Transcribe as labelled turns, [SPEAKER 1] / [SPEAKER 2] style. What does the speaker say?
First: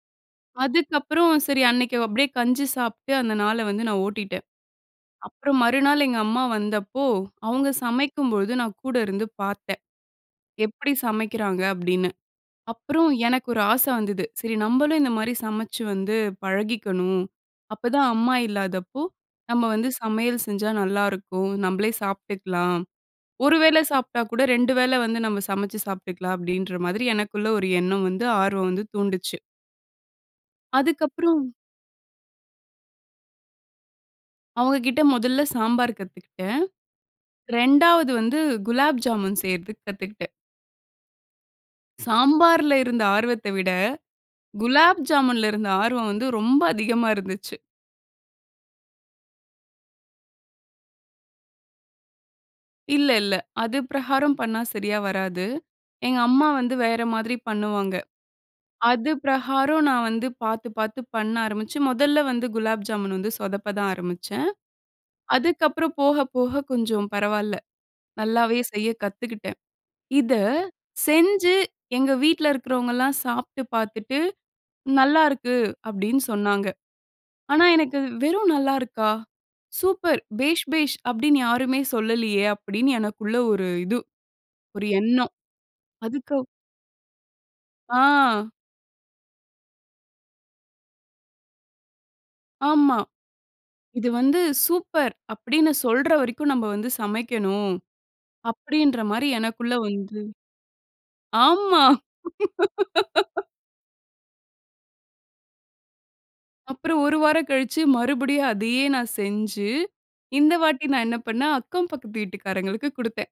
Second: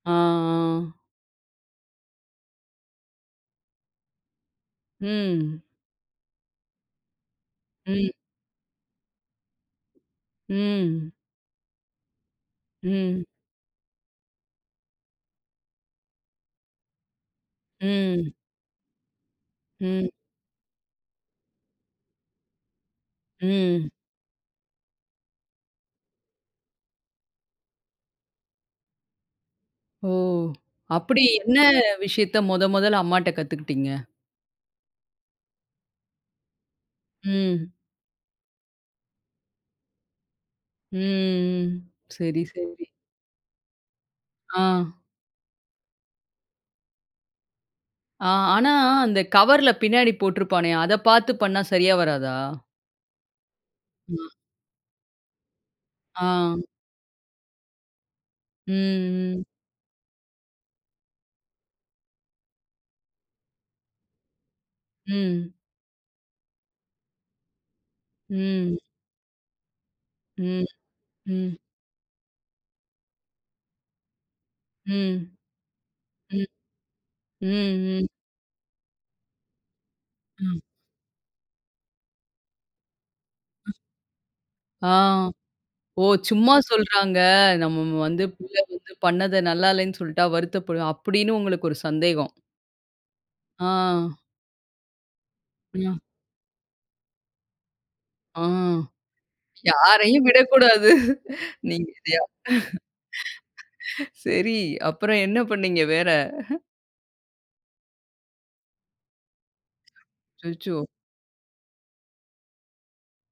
[SPEAKER 1] ஆ.
[SPEAKER 2] அதுக்கப்புறம், சரி அன்னைக்கு அப்டியே கஞ்சி சாப்ட்டு, அந்த நாளை வந்து நான் ஓட்டிட்டேன். அப்புறம்
[SPEAKER 1] ம்.
[SPEAKER 2] மறுநாள் எங்க அம்மா வந்தப்போ, அவுங்க
[SPEAKER 1] ம்.
[SPEAKER 2] சமைக்கும் பொழுது நான் கூட இருந்து பாத்தேன். எப்படி
[SPEAKER 1] ம்.
[SPEAKER 2] சமைக்கிறாங்க? அப்டின்னு. அப்புறம்
[SPEAKER 1] ம்.
[SPEAKER 2] எனக்கு ஒரு ஆசை வந்தது, சரி நம்பளும் இந்த மாரி சமைச்சு வந்து பழகிக்கணும். அப்பதான்
[SPEAKER 1] ம்.
[SPEAKER 2] அம்மா இல்லாதப்போ, நம்ம வந்து
[SPEAKER 1] ம்.
[SPEAKER 2] சமையல் செஞ்சா நல்லாருக்கும். நம்பளே சாப்ட்டுக்கலாம். 1 வேளை
[SPEAKER 1] ம்.
[SPEAKER 2] சாப்ட்டா கூட, 2 வேளை வந்து, நம்ம சமைச்சு சாப்பிட்டுக்கலாம் அப்டின்ற மாதிரி எனக்குள்ள ஒரு எண்ணம் வந்து, ஆர்வம் வந்து தூண்டுச்சு.
[SPEAKER 1] ஓ! அப்படி
[SPEAKER 2] அதுக்கப்புறம்
[SPEAKER 1] என்ன விஷயத்த மொத மொதல்ல அம்மாட்ட கத்துக்கிட்டீங்க?
[SPEAKER 2] அவுங்க கிட்ட மொதல்ல சாம்பார் கத்துக்கிட்டேன்.
[SPEAKER 1] ம்.
[SPEAKER 2] 2வது வந்து குலாப் ஜாமுன் செய்றதுக்கு கத்துக்கிட்டேன்.
[SPEAKER 1] ம் ம். சரி
[SPEAKER 2] சாம்பார்ல
[SPEAKER 1] சரி.
[SPEAKER 2] இருந்த ஆர்வத்த விட,
[SPEAKER 1] ஆ.
[SPEAKER 2] குலாப் ஜாமுன்ல இருந்த ஆர்வம் வந்து ரொம்ப அதிகமா இருந்துச்சு.
[SPEAKER 1] ஆ ஆனா, அந்த கவர்ல்ல பின்னாடி போட்டுருப்பானே, அத பாத்து பண்ணா சரியா வராதா?
[SPEAKER 2] இல்ல இல்ல. அது
[SPEAKER 1] ம்.
[SPEAKER 2] பிரகாரம் பண்ணா சரியா வராது. எங்க
[SPEAKER 1] ஆ.
[SPEAKER 2] அம்மா வந்து வேற மாதிரி பண்ணுவாங்க. அது
[SPEAKER 1] ம் ம்.
[SPEAKER 2] பிரகாரம் நான் வந்து பாத்து பாத்து பண்ண ஆரம்பிச்சு, மொதல்ல வந்து குலாப் ஜாமுன் வந்து சொதப்ப தான் ஆரம்பிச்சேன்.
[SPEAKER 1] ம்.
[SPEAKER 2] அதுக்கப்புறம் போக போக கொஞ்சம் பரவால்ல, நல்லாவே
[SPEAKER 1] ம்.
[SPEAKER 2] செய்ய கத்துக்கிட்டேன். இத
[SPEAKER 1] ம் ம்.
[SPEAKER 2] செஞ்சு, எங்க வீட்ல இருக்கிறவங்கலாம் சாப்ட்டு பாத்துட்டு,
[SPEAKER 1] ம்,
[SPEAKER 2] "நல்லாருக்கு" அப்டின்னு
[SPEAKER 1] ம்.
[SPEAKER 2] சொன்னாங்க.
[SPEAKER 1] ம்
[SPEAKER 2] ஆனா எனக்கு,
[SPEAKER 1] ம்.
[SPEAKER 2] வெறும் நல்லா இருக்கா? "சூப்பர்
[SPEAKER 1] அ.
[SPEAKER 2] பேஷ் பேஷ்" அப்டின்னு யாருமே சொல்லலையே! அப்படின்னு எனக்குள்ள ஒரு
[SPEAKER 1] அ,
[SPEAKER 2] இது. ஒரு
[SPEAKER 1] ஆ.
[SPEAKER 2] எண்ணம்.
[SPEAKER 1] "ஓ!
[SPEAKER 2] அதுக்கு
[SPEAKER 1] சும்மா சொல்றாங்க. நம்ம வந்து
[SPEAKER 2] ஆ.
[SPEAKER 1] பிள்ள வந்து பண்ணது நல்லா இல்லைன்னு சொல்ட்டா வருத்தப்படும்" அப்டின்னு உங்களுக்கு ஒரு சந்தேகம்.
[SPEAKER 2] ஆமா.
[SPEAKER 1] ஆ.
[SPEAKER 2] "இது வந்து சூப்பர்" அப்படின்னு
[SPEAKER 1] ம்.
[SPEAKER 2] சொல்ற வரைக்கும் நம்ப வந்து சமைக்கணும்,
[SPEAKER 1] ஆ.
[SPEAKER 2] அப்படின்ற மாரி எனக்குள்ள வந்து
[SPEAKER 1] யாரையும் விடக்கூடாது.
[SPEAKER 2] ஆமா.
[SPEAKER 1] நீங்க [unintelligible] சரி அப்புறம் என்ன பண்ணீங்க வேற?
[SPEAKER 2] அப்புறம் 1 வாரம் கழிச்சு, மறுபடியும் அதையே நான் செஞ்சு, இந்த
[SPEAKER 1] அச்சச்சோ!
[SPEAKER 2] வாட்டி நான் என்ன பண்ணேன் அக்கம் பக்கத்து வீட்டுக்காரங்களுக்கு குடுத்தேன்.